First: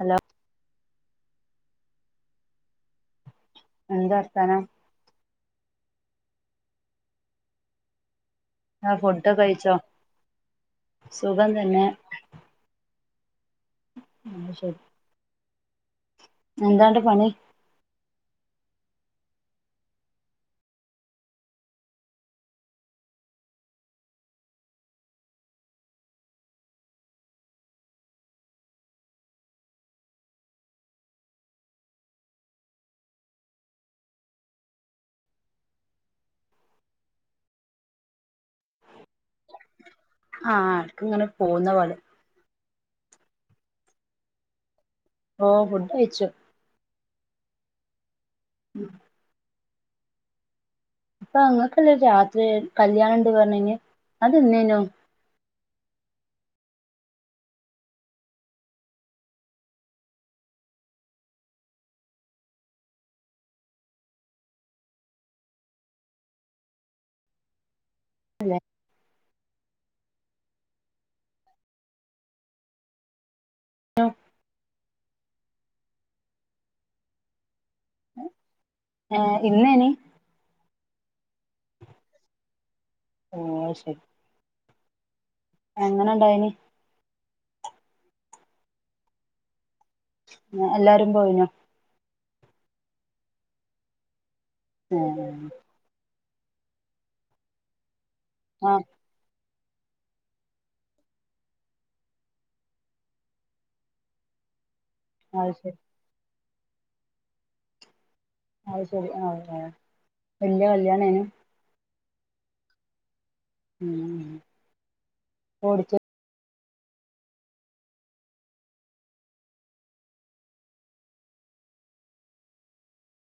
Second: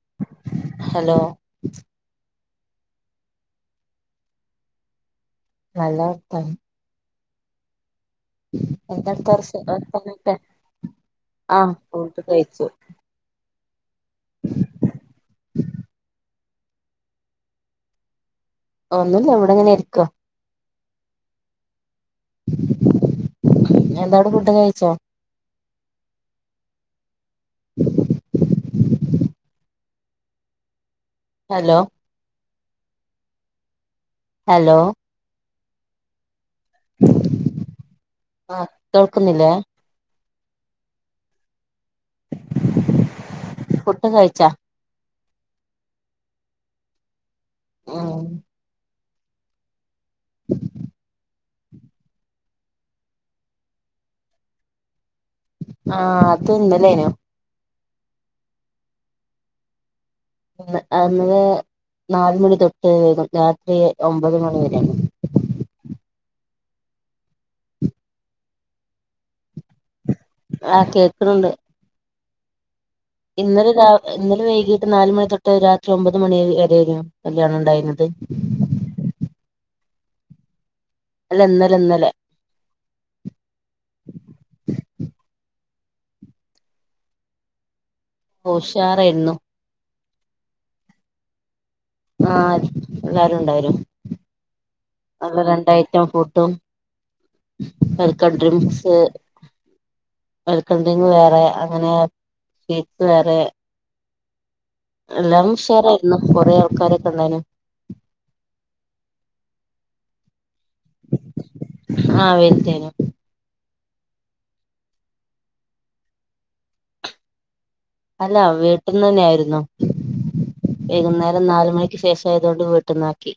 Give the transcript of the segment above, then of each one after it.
Hello hello എന്താർത്താനം നല്ല വർത്താനം ആ എന്താ ഫുഡൊക്കെ അവ്ട്‌ത്തെ കഴിച്ചോ വർത്താനം [unintelligible] സുഖം ആഹ് തന്നെ ഫുഡ് കഴിച്ചു ആഹ് ശരി എന്താണ്ട് പണി ഒന്നുല്ല ഇവടങ്ങനെയിരിക്ക എന്താണ് ഫുഡ് കഴിച്ചോ ഹലോ ഹലോ ആഹ് കേൾക്കുന്നില്ലേ ആഹ് എട്ക്ക്ങ്ങനെ പോവുന്ന വള് ഫുഡ്‌ കയ്ച്ചാ ഓ ഫുഡ് കഴിച്ചു ഓഹ് ഉം ഇപ്പൊ നിങ്ങക്കല്ലേ രാത്രി കല്യാണണ്ട് പർഞ്ഞീനെ അതെന്നേനോ ആഹ് അത് ഇന്നലേയെനു അന്ന് നാലുമണി തൊട്ട് രാത്രി ഒമ്പത് മണി വരെ [unintelligible] ആഹ് കേക്ക്ണ്ണ്ണ്ട് ഇന്നലെ രാ ഇന്നലെ വൈകീട്ട് നാലുമണി തൊട്ട് രാത്രി ഒമ്പത് മണി വരേയായിരുന്നു കല്ലിയാണം ഒണ്ടായത് [inaudible] ഏഹ് ഇന്ന് ഇനി അല്ല ഇന്നലെ ഇന്നലെ എന്നാ ശരി എങ്ങനെയുണ്ടായിനി ഉഷാരായിരുന്നു എല്ലാരും പോയിനോ ആഹ് എല്ലാരുംയുണ്ടായ്നു നല്ല രണ്ട് ഐറ്റെം ഫുഡും- ആ വെൽക്കംഡ്രിങ്ക്സ്- വെൽക്കംഡ്രിങ് വേറെ അങ്ങനെ സ്വീറ്റ്സ് വേറെ എല്ലാം അത് ശരി ഉഷാറായിരുന്നു കൊറേ ആൾക്കാരൊക്കെണ്ടായ്നു അയ് ശരി ആഹ് വല്യ കല്യാണേനു ആഹ് വെല്തേനു ഉം ഓടി [unintelligible] റ്റോറി അല്ല വീട്ടീന്ന് തന്നെയായിരുന്നു വൈകുന്നേരം നാല് മണിക്ക് ശേഷം ആയോണ്ട് വീട്ടിന്നാക്കി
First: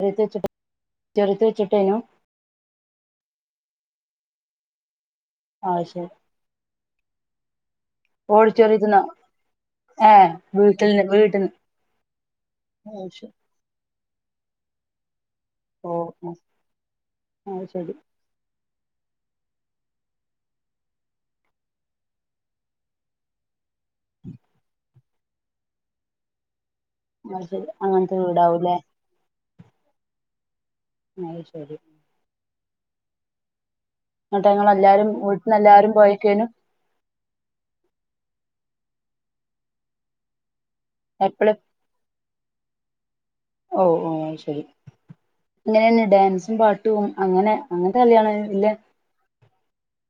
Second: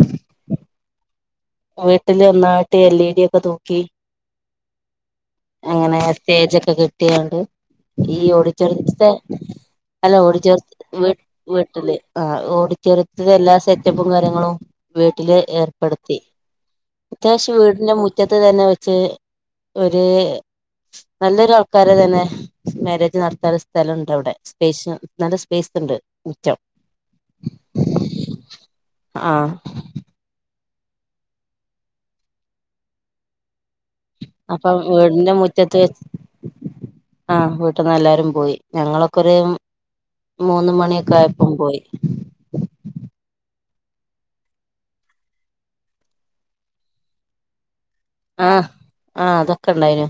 ചെലതേച്ചുട്ടാചെലത് [unintelligible] വീട്ടിലൊന്നായിട്ട് എൽ ഇ ഡി ഒക്കെ തൂക്കി അത് അങ്ങനെ ശരി സ്റ്റേജൊക്കെകെട്ടിങ്ങാണ്ട് ഈ ഓഡിറ്റോറിയത്തിന്നോ ഓഡിട്ടോറിയത്തിന്റെ - അല്ല ഏ വീട്ടിൽന്ന് ഓഡിറ്റോറിയത്തിലല്ല വീട്ടിന്ന് വീട്ടില് ആഹ് ഓ ഓഡിറ്റോറിയത്തില് ശരി എല്ലാ സെ റ്റപ്പുംകാര്യങ്ങളും വീട്ടില് ഓ ഏർപ്പെടുത്തി ഓ അത്യാവശ്യം അത് ശരി വീടിന്റെമു മുറ്റത്ത് തന്നെവെച്ച്- ഒരു നല്ലൊരാൾക്കാരെതന്നെ മാരേജ് നടത്താൻ - സ്ഥലവുണ്ടവിടെ സ്പേസ് നല്ല സ്പേസ്ണ്ട് മുറ്റം അത് ശരി അങ്ങനത്തെ വീടാവൂലേ ആഹ് അത് ശരി എന്നിട്ട് അപ്പൊ ഞങ്ങളെല്ലാരും വീടിന്റെ വീട്ടിൽന്ന് മുറ്റത്ത്- എല്ലാരും പോയക്കേനും ആഹ് വീട്ട്ന്നെല്ലാരും പോയി ഞങ്ങളൊക്കെരു മൂന്ന് മണിയൊക്കായപ്പോ എപ്പള് പോയി ഓഹ് ഓഹ് ശരി പിന്നെ ആണെങ്കിൽ ഡാൻസും പാട്ടും അങ്ങനെ- അങ്ങനത്തെ ആഹ് കല്യാണയിരുന്നില്ല ആഹ് അതൊക്കെണ്ടായിനു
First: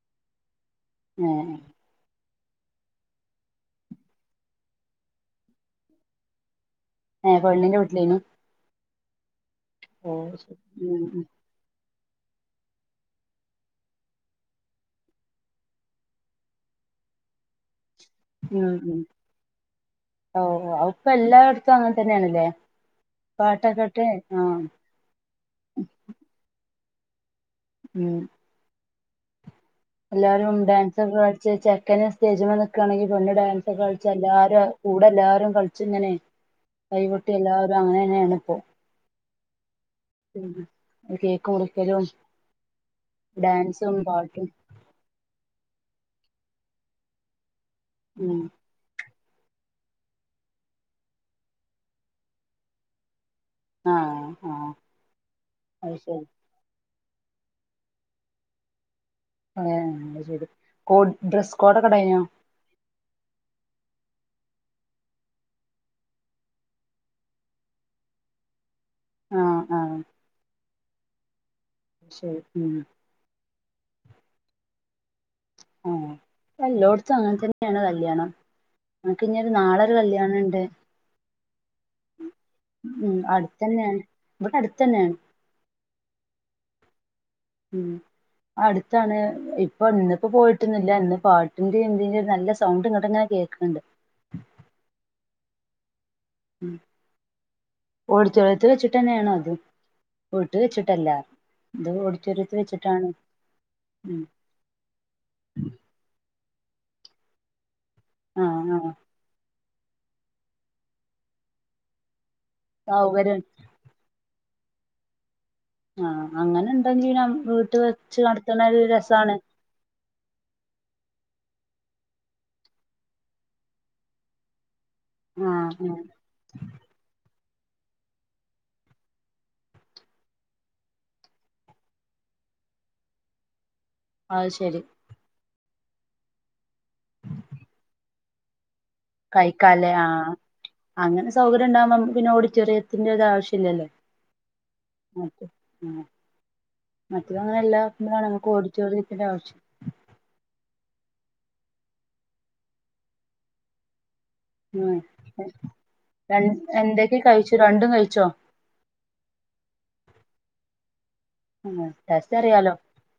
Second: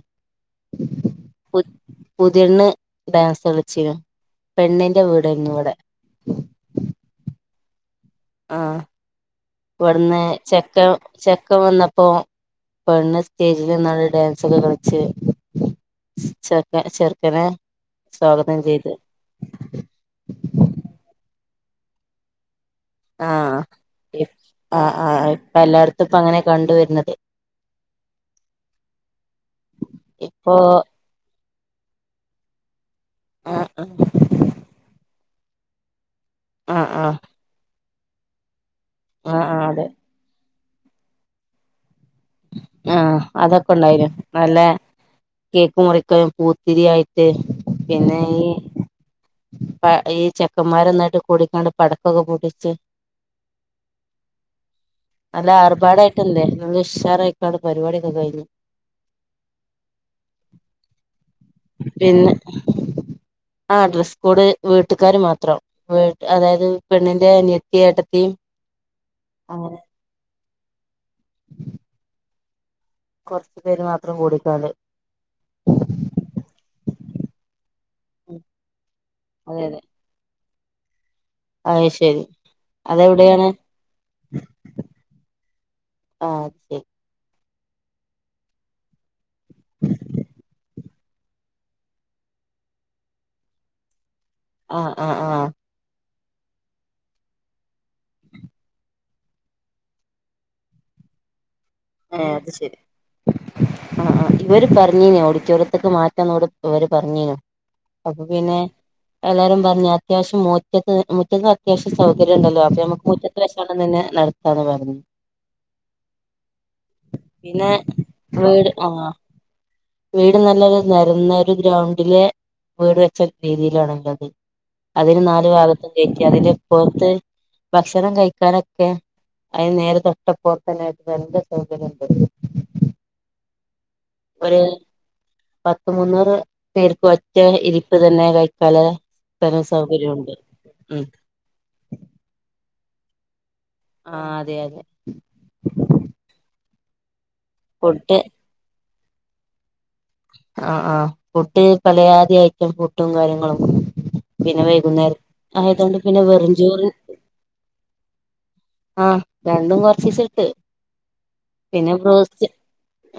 പുതിയ പെണ്ണ് ഡാൻസ് കളിച്ചിരുന്നു പെണ്ണിന്റെ വീട് ആയിരുന്നു അവിടെ ഏഹ് പെണ്ണിന്റെ വീട്ടിലേന്നു ആഹ് ഇവിടുന്ന് ശരി ചെക്കൻ ഉം ചെ ഉം ചെക്കൻ വന്നപ്പോ പെണ്ണ് സ്റ്റേജി നിന്നോണ്ട് ഡാൻസൊക്കെ കളിച്ചെ ചെറുക്കൻ ചെറുക്കന് ഉം ഉം ഓഹ് ഇപ്പൊ എല്ലാടത്തും അങ്ങനെ തന്നെയാണല്ലേ ആഹ് പാട്ടൊക്കെ ഇട്ട് ആ ആഹ് ആ ഇപ്പ എല്ലാട്ത്തും ഇപ്പ അങ്ങനെ കണ്ടുവരുന്നത് ഉം എല്ലാരു ഇപ്പൊ ഡാൻസൊക്കെ കളിച്ച് ചെക്കന സ്റ്റേജ്നിക്കുകയാണെങ്കി പെണ്ണ് ആ ഡാൻസൊക്കെ ആ കളിച് എല്ലാരും കൂടെല്ലാരും കളിച്ചഇങ്ങനെ ആ ആ കൈകൊട്ടി എല്ലാവരും അങ്ങനെ തന്നെയാണ് ഇപ്പോ ആഹ് ആഹ് അതെ കേക് മുറിക്കലും ആഹ് ഡാൻസും പാട്ടും അതൊക്കെണ്ടായിനുംനല്ല കേക്ക് മുറിക്കലും പൂത്തിരിയയിട്ട് പിന്നെഈ ഉം അ ഈ ചെക്കന്മാരന്നായിട്ട് കൂടിക്കാണ്ട് പടക്കൊക്കെ പൊടിച്ച് ആഹ് ആഹ് നല്ല അത് ആർപാടായിട്ട് ശരി ണ്ടയിന് നല്ല ഉഷാറായിക്കാണ്ട് പരിപാടൊക്കെ കഴിഞ്ഞു ഏഹ് അയ്ശെരി കോ ഡ്ഡ്രസ് കോടൊക്കെണ്ടായിനോ ആഹ് ഡ്രസ്സ്കോഡ് വീട്ടുകാര് മാത്രം വ് അതായത് പെണ്ണിന്റെ അനിയത്തി യേട്ടത്തി ആഹ് അങ്ങനെ ആഹ് ആഹ് ശെരി ഉം കൊറച്ചുപേര്മാത്രംകൂടിക്കാണ്ട് ആഹ് ഇപ്പം എല്ലോടത്തും അങ്ങനെ തന്നെണ് കല്യാണം ഞങ്ങകിഞ്ഞൊരു അതെ നാളെരു കല്യാണുണ്ട് അയ്ശെരി ഉം അതെവിടെയാണ് അടുത്തന്നെയാണ് ഇവിടെ അടുത്തന്നെയാണ് ആഹ് ശെരി ഉം അടുത്താണ് ഇപ്പൊ ഇന്നിപ്പോ പോയിട്ടുന്നില്ല ഇല്ല ഇന്ന്പാട്ടിന്റെ ന്തിന്റിം നല്ലസൗണ്ട് ഇങ്ങട്ട് ങ്ങനെകേൾക്ണ്ട് ആഹ് ആഹ് ആഹ് ഉം ഓഡിറ്റോറിയത്തിവെച്ചിട്ട് തന്നെയാണോ അത് വീട്ടിവെച്ചിട്ടല്ല ഇത് ഏ ഓഡിറ്റോറിയത്തി വെച്ചിട്ടാണ് ഉം ഇവര്പറഞ്ഞീനോ ഓഡിറ്റോറിയത്തേക്ക് മാറ്റാന്നോട് ഇവര് പറഞ്ഞീനു അപ്പൊപിന്നെ ആഹ് ആഹ് എല്ലാരും പറഞ് അത്യാവിശ്യം മുറ്റത്ത് മുറ്റത്ത് അത്യാവിശ്യം സൗകര്യം ഉണ്ടല്ലോ അപ്പോ നമക്ക് സൗകര്യം മുറ്റത്ത് അന്നന്നെ നടത്താന്ന് പറഞ് ആഹ് അങ്ങനെ ണ്ടങ്കി നമ്മ പിന്നെ വീട്ട് വെച്ച് നടത്ത്നത് വീട് ഒര് ആ രസമാണ് വീട് നല്ലൊരു നരന്നൊരു ഗ്രൗണ്ടിലെ വീട് വെച്ച രീതിയിലാണല്ലോ അത് അതിന് ആ നാല് ആ ഭാഗത്തും കയറ്റി അതില് പോറത്ത് ഭക്ഷണം കഴിക്കാനൊക്കെ അതിന് നേരെ തൊട്ടപ്പോറത്തന്നൊയിട്ട് രണ്ട് സ്വകര്യണ്ട് അത് ഒര് ശരി പത്ത് മുന്നൂറ് പേർക്ക് ഒറ്റ ഇരിപ്പ് തന്നെ കഴിക്കാല്ലേ കൈക്കാലേ ആഹ് അങ്ങനെ സൗകര്യം ഉണ്ടാകുമ്പോ പിന്നെ ഓഡിറ്റോറിയത്തിന്റെ ഒര് ആവിശ്യ ഇില്ലല്ലോ ആഹ് അതെ അതെ മറ്റേ ഫുഡ് അങ്ങനല്ലാക്കുമ്പോളാണ് ങ്ങൾക് ഒടിറ്റോറിയത്തിന്റെ ആവിശ്യം ആഹ് ആഹ് ഫുഡ് പലയാദി ഐറ്റം ഫുഡും കാര്യങ്ങളും പിന്നെ ഉം വൈകുന്നേരം ആയതൊണ്ട് പിന്നെ രൺ വെറുംചോറ് എന്തൊക്കെ കഴിച്ചു രണ്ടും കഴിച്ചോ ആഹ് രണ്ടും കൊറച്ചീച്ച ഇട്ട് ഉം. പിന്ന ടേസ്റ്റ് ബ്രോസ്റ്റ് അറിയാലോ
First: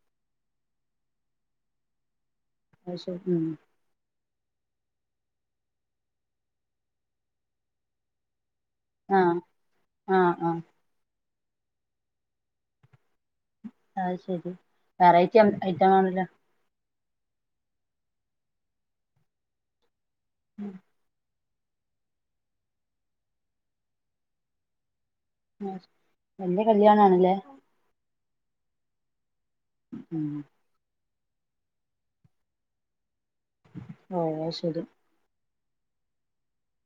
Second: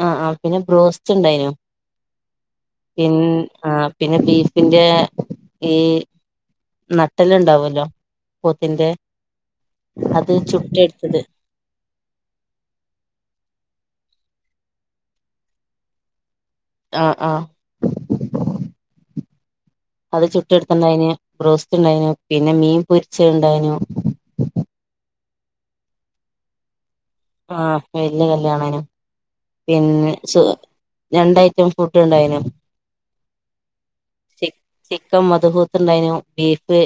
ആഹ് ആഹ് പിന്ന ബ്രോസ്റ്റ് ണ്ടായിനു അത് പിൻ ശരി ഉം ആഹ് പിന്ന ബീഫിന്റെ ഈ നട്ടല്ല് ണ്ടാവല്ലോ പോത്തിന്റെ ആ ആ അത് ആ ചുട്ട എടുത്തത് അഹ് ശരി വെറൈറ്റി ഐറ്റം ആണല്ലോ ആഹ് ആഹ് അത് ചുട്ട ഉം. എടുത്തുണ്ടായിനു ബ്രോസ്റ്റ് ണ്ടായിനു പിന്നെ മീൻ പൊരിച്ചെ ണ്ടായിനു വല്യാ കല്യാണാണ് ലെ ആഹ് വല്യാ കല്യാണെനും പിന്നെ ഉം ച്ചോ രണ്ട് ഐറ്റം ഫുഡ് ഇണ്ടായിനു ഓഹ് അയ്ശരി ച്ചിക്കൻ മധുഹൂത്ത് ഉണ്ടായിനു ബീഫ്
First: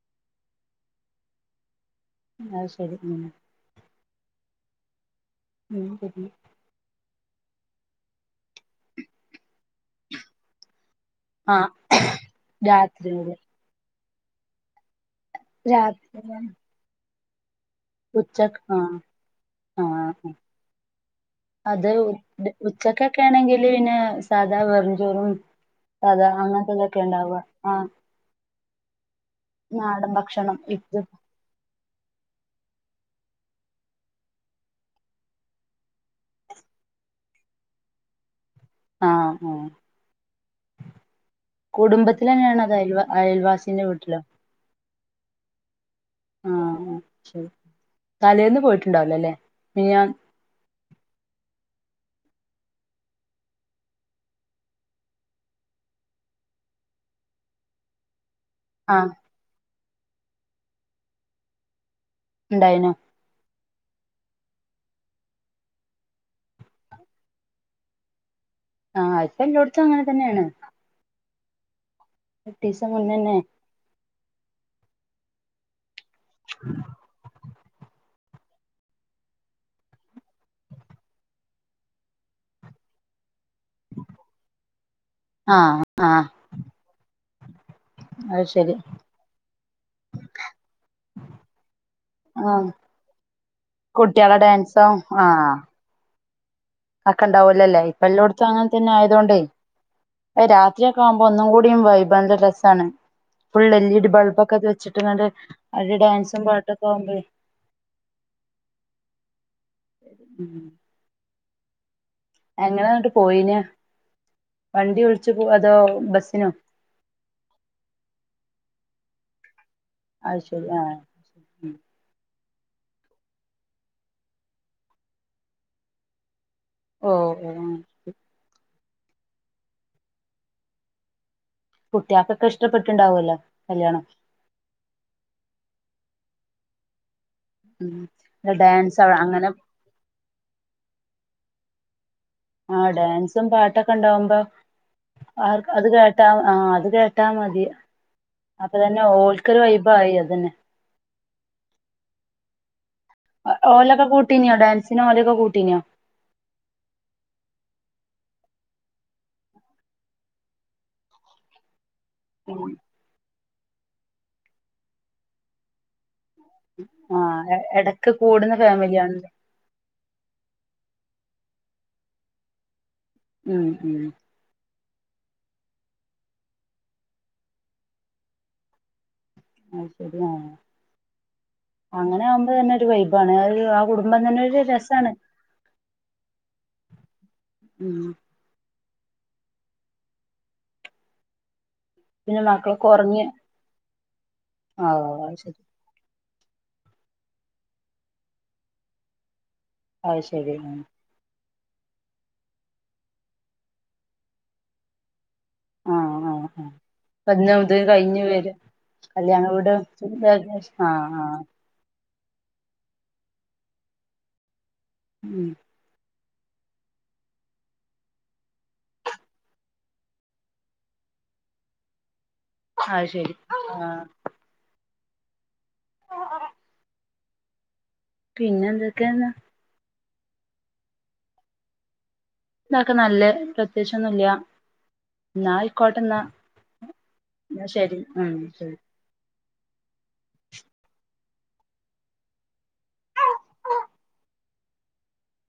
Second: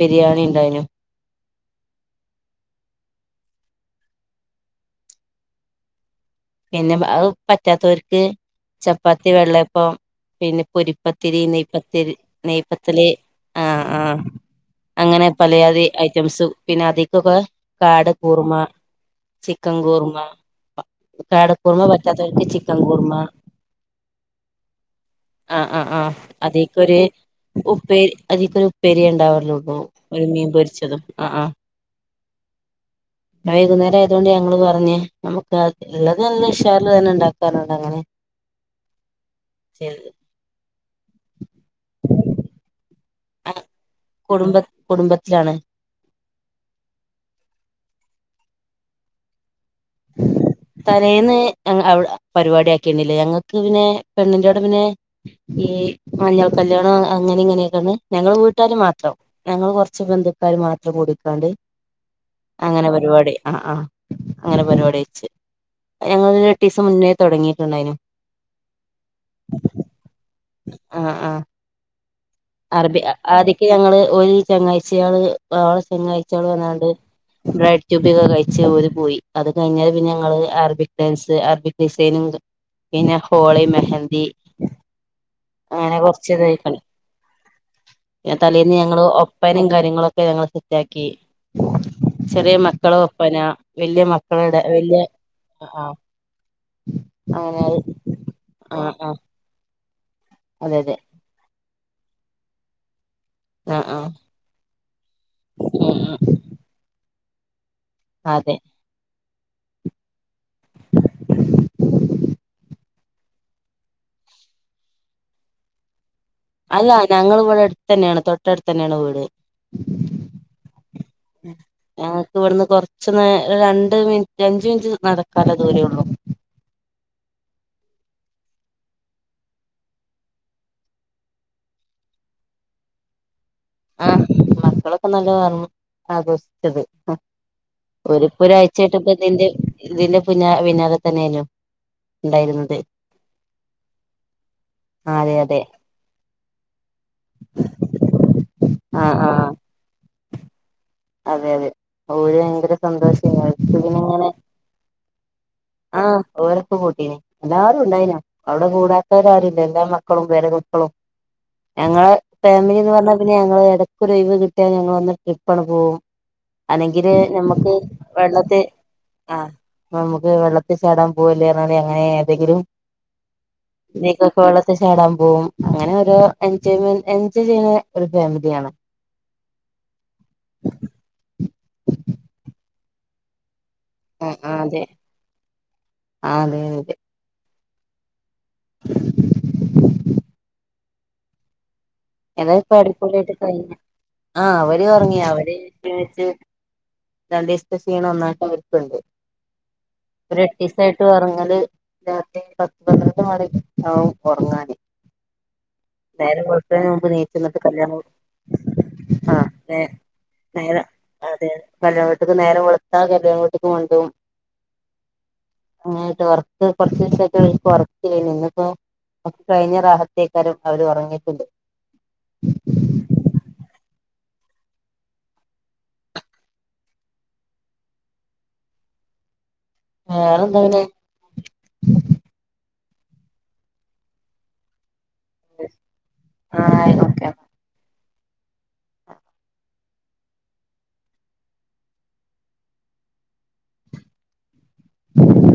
ബിരിയാണി ഉണ്ടായിനു അത് ശരിഉം മ്മ് പറഞ് [unintelligible] പിന്നെ അത് പറ്റത്തോ ര്ക്ക് ചപ്പാത്തി വെള്ളപ്പം പിന്നെ പൊരി പ്പത്തിരി നെയ് ആഹ് പ്പത്തിൽ നെയ്പത്തില് രാത്രിയില് ആഹ് ആഹ് അങ്ങനെ പലയാതി രാത്രിയാ ഐറ്റംസും പിന്നെ അതീക്കൊക്കെ ആട് കൂർമ ഉച്ചക്ക് ആഹ് ചിക്കൻകൂർമ്മ ആഹ് അത് ചിക്കൻ കൂർമ ഉച്ചക്കൊക്കെ ആണെങ്കിൽ പിന്നെ സാധാ വെറും ചോറും ആഹ് ആഹ് ആഹ് അതിക്കൊര് ആഹ് ഉപ്പേരി അതീക്ക്ഒരു ഉപ്പേരി ണ്ടാവുള്ളൂ പ്പോ നാടൻ ഒരു മീൻ ഭക്ഷണം ഇത് പൊരിച്ചതും ആഹ് ആഹ് വൈകുന്നേരം ആയതോണ്ട് ഞങ്ങള് പറഞ്ഞ് നമ്മക്കാത് ഇള്ളത് നല്ല ഉശാർല് തന്നെ ണ്ടാക്കാറുണ്ട് അങ്ങനെ ആഹ് ഉ കുടുംബത്തിലെന്നെണോ അതോ അയൽ അയൽവാസിന്റെ വീട്ടിലോ കുടുംബ കുടുംബത്തിലാണ് ആഹ് ശരി തലേന്ന് പോയിട്ടുണ്ടാവൂല ലെ മിനിയാന്ന് തലേന്ന് അങ്ങ് അവിടെ പരിപാടി ആക്കിന്നില്ല ഞങ്ങക്ക് പിന്നെ പെണ്ണി ന്റോടെ പിന്നെ ഈ മഞ്ഞൾ കല്യാണം അങ്ങനെ ഇങ്ങനെയൊക്കെ ഇണ്ട് ഞങ്ങള് വീട്ടാര് ആഹ് മാത്രം ഞങ്ങള് കൊറച്ച് ബന്ധുക്കാര് മാത്രം കൂ ടിക്കാണ്ട് അങ്ങന ഉണ്ടായിനു പരിപാടി ആഹ് ആഹ് അങ്ങനെ പരിപാടി വെച്ച് അത് ഞങ്ങള് എട്ടീസം മുന്നേ തോടങ്ങിയിട്ടുണ്ടായിനു ആഹ് ഇപ്പോ എല്ലോട്ത്തും അങ്ങനെ തന്നെയാണ് ആഹ് ആഹ് എട്ടീസം അറബി മുന്നന്നെ ആതിക്ക് ഞങ്ങള് ഒരു ചങ്ങാഴ്ച്ചിയാള് ഓളെ ചങ്ങായി ചിയാ ള്വവന്നാണ്ട് ബ്രഡ് റ്റു ബി ഒക്കെ കഴിച്ച് ഓര് പോയി അത് കഴിഞ്ഞാരെ പിന്ന ഞങ്ങള് അറബിക് ഡാൻസ് അറബിക് ഡിസൈനിങ് പിന്നെ ഹോളി മെഹന്തി ആഹ് ആഹ് അതെയ്ക്ക് [unintelligible] അത് ഞാതലേന്ന് ശരി ഞങ്ങള് ഒപ്പനേം കാര്യങ്ങളൊക്കെ ഞങ്ങള് സെറ്റാക്കി ചെറിയ ആഹ് മക്കള ഒപ്പനാ വല്യ കുട്ടികളെ മക്കളുടെ ഡാൻസോ വല്യ ആ അക്കണ്ടവോലല്ലഇപ്പ എല്ലോടത്തും അങ്ങനെത്തന്നെ ആഹ് ആഹ് ആയതോണ്ടേ പ്പ അതെ അതെ രാത്രിയൊക്കെയാവുമ്പ ഇപ്പ ഒന്നും കൂടിയും വൈബാണ് നല്ല രസാണ് ഫുൾ എൽ ആഹ് ഇ ഡി ആഹ് ബൾബക്കെ കെച്ചിട്ട് നല്ലെ ഉം നല്ല ഉം ഡാൻസും പാട്ടൊക്കെ യാവുമ്പഴേ അതെ ഉം എങ്ങനെന്നിട്ട് പോയിന് വണ്ടി വിളിച്ചുപോ അതോ ബസിനോ? അല്ല ഞങ്ങള് വിടെ അടുത്തന്നെണ് തൊട്ടടുത്തന്നെണ് വീട് അത് ശരി ആഹ് ഞങ്ങക്ക് ഇവിടുന്ന് കൊറച്ച് നേ രണ്ട് മിനിറ്റ് അഞ്ച് മിനിറ്റ് നടക്കാല്ല ദൂരേള്ളൂ ഓഹ് ഹും കുട്ട്യാക്കൊക്കെ ഇഷ്ടപ്പെട്ടിണ്ടാവല്ലോ ആഹ് മക്കളൊക്കെ നല്ല [unintelligible] ആഘോഷിച്ചത് ഉം ഓര് ഇപ്പൊരാഴ്ചയായിട്ട് ഡാൻസ് ഇപ്പതിന്റെ അങ്ങനെ ഇതിന്റെ പിന്നാലെ പിന്നാലെത്തന്നായിനു ആഹ് ഡാൻസും പാട്ടൊക്കെണ്ടാവുമ്പം അതെ അതെ ആർക്ക്‌ അത് കേട്ടാ ആഹ് അത് കേട്ടാ മതി അപ്പന്നെ ആഹ് ഓൽക്കൊരു വൈബായി അതന്നെ അതെയതെ ഓല് ഭയങ്കര സന്തോഷ ഒ ഓലക്കെ കൂട്ടീനോ ഡാൻസിനോ ഓലൊക്കെ കൂട്ടീനോ ആഹ് ഓലൊക്കെ കൂട്ടീനിം ല്ലാരും ഉണ്ടായിനു അവിടെ കൂടാത്തവരാരുല്ല എല്ലാ മക്കളും പേര മക്കളും ഞങ്ങളെ ഉം ഫാമിലി എന്ന് പറഞ്ഞാ പിന്നെ ഞങ്ങള് ഇടക്കൊരൊഴിവ് കിട്ടിയാ ഞങ്ങളൊന്ന് ട്രിപ്പണ് പോവും അലെങ്കില് ആഹ് നമ്മുക്ക് എടക്ക് കൂടുന്ന വെള്ളത്തി ഫാമിലിയാണ് ആഹ് നമുക്ക് വെള്ളത്തിചാടാൻ പോവല്ലേ അറിഞ്ഞാണ്ട് അങ്ങനെ ഏതെങ്കിലും ഉം ഉം ഇതീക്ക് വെള്ളത്തി ചാടാമ്പോവും അങ്ങനെ ഓരോ എൻജോയ്മെന്റ് എൻജോയ് ചെയ്യുന്ന ഒരു ഫാമിലിയാണ് അഹ് ശരിയാണ് അങ്ങനെ ആകുമ്പോ തന്നെ ഒരു വൈബാണ് അത് ഒര് ആ കുടുംബ ടുംബം ആഹ് തന്നൊരു ആഹ് അതെ രസാണ് ആഹ് തേ ഊം പിന്നെ ഏതായാലും ഇപ്പ മക്കളൊക്കെ ഒറങ്ങി അടിപൊളിയായിട്ട് കയിഞ്ഞു ആഹ് ഓല് ഉറങ്ങിയാ അത് ഓല് ശരി ത്യേച്ച് രണ്ടീസ്ത്ത ക്ഷീണം ഒന്നായിട്ട് അവർക്കുണ്ട് അത് ശരി ആഹ് ഒരെട്ടീസം ട്ട്റങ്ങല് രാത്രി പത്ത് പന്ത്രണ്ട് മണിയാവും ഉറങ്ങാന് ആഹ് നേരം ആഹ് ആഹ് വെളുത്തതിന് നുമ്പ് നീച്ച് ന്നിട്ട് കല്യാണ കല്യാണവീട് [unintelligible] ആഹ് ആഹ് കല്യാണവീട്ട്ക്ക് നേരം വെളുത്താ കല്യാണവീട്ടിക്ക് മണ്ടും ഊം ങ്ങനയിട്ട് ഉറക്ക് കൊറച്ച് ദിവസയിട്ട് ഇവൽക്ക് ഉറക്കില്ലയിരുന്നു ഇന്നിപ്പോ ഒക്കെഴിഞ് റാഹത്തേക്കാരം അവര് ഒറങ്ങീട്ട്ണ്ട് അഹ് ശരി ആഹ് [unintelligible] പിന്നെന്തെക്കേന്ന വേറെന്താ പിന്നെ ന്നാ ഒക്കെ നല്ലെ പ്രത്യേകിച്ചൊന്നുല്ല ന്നായി ക്കോട്ടെന്നാ ആഹ് ഓക്കെ ന്നാ ശരി ഉം ശരി ഉ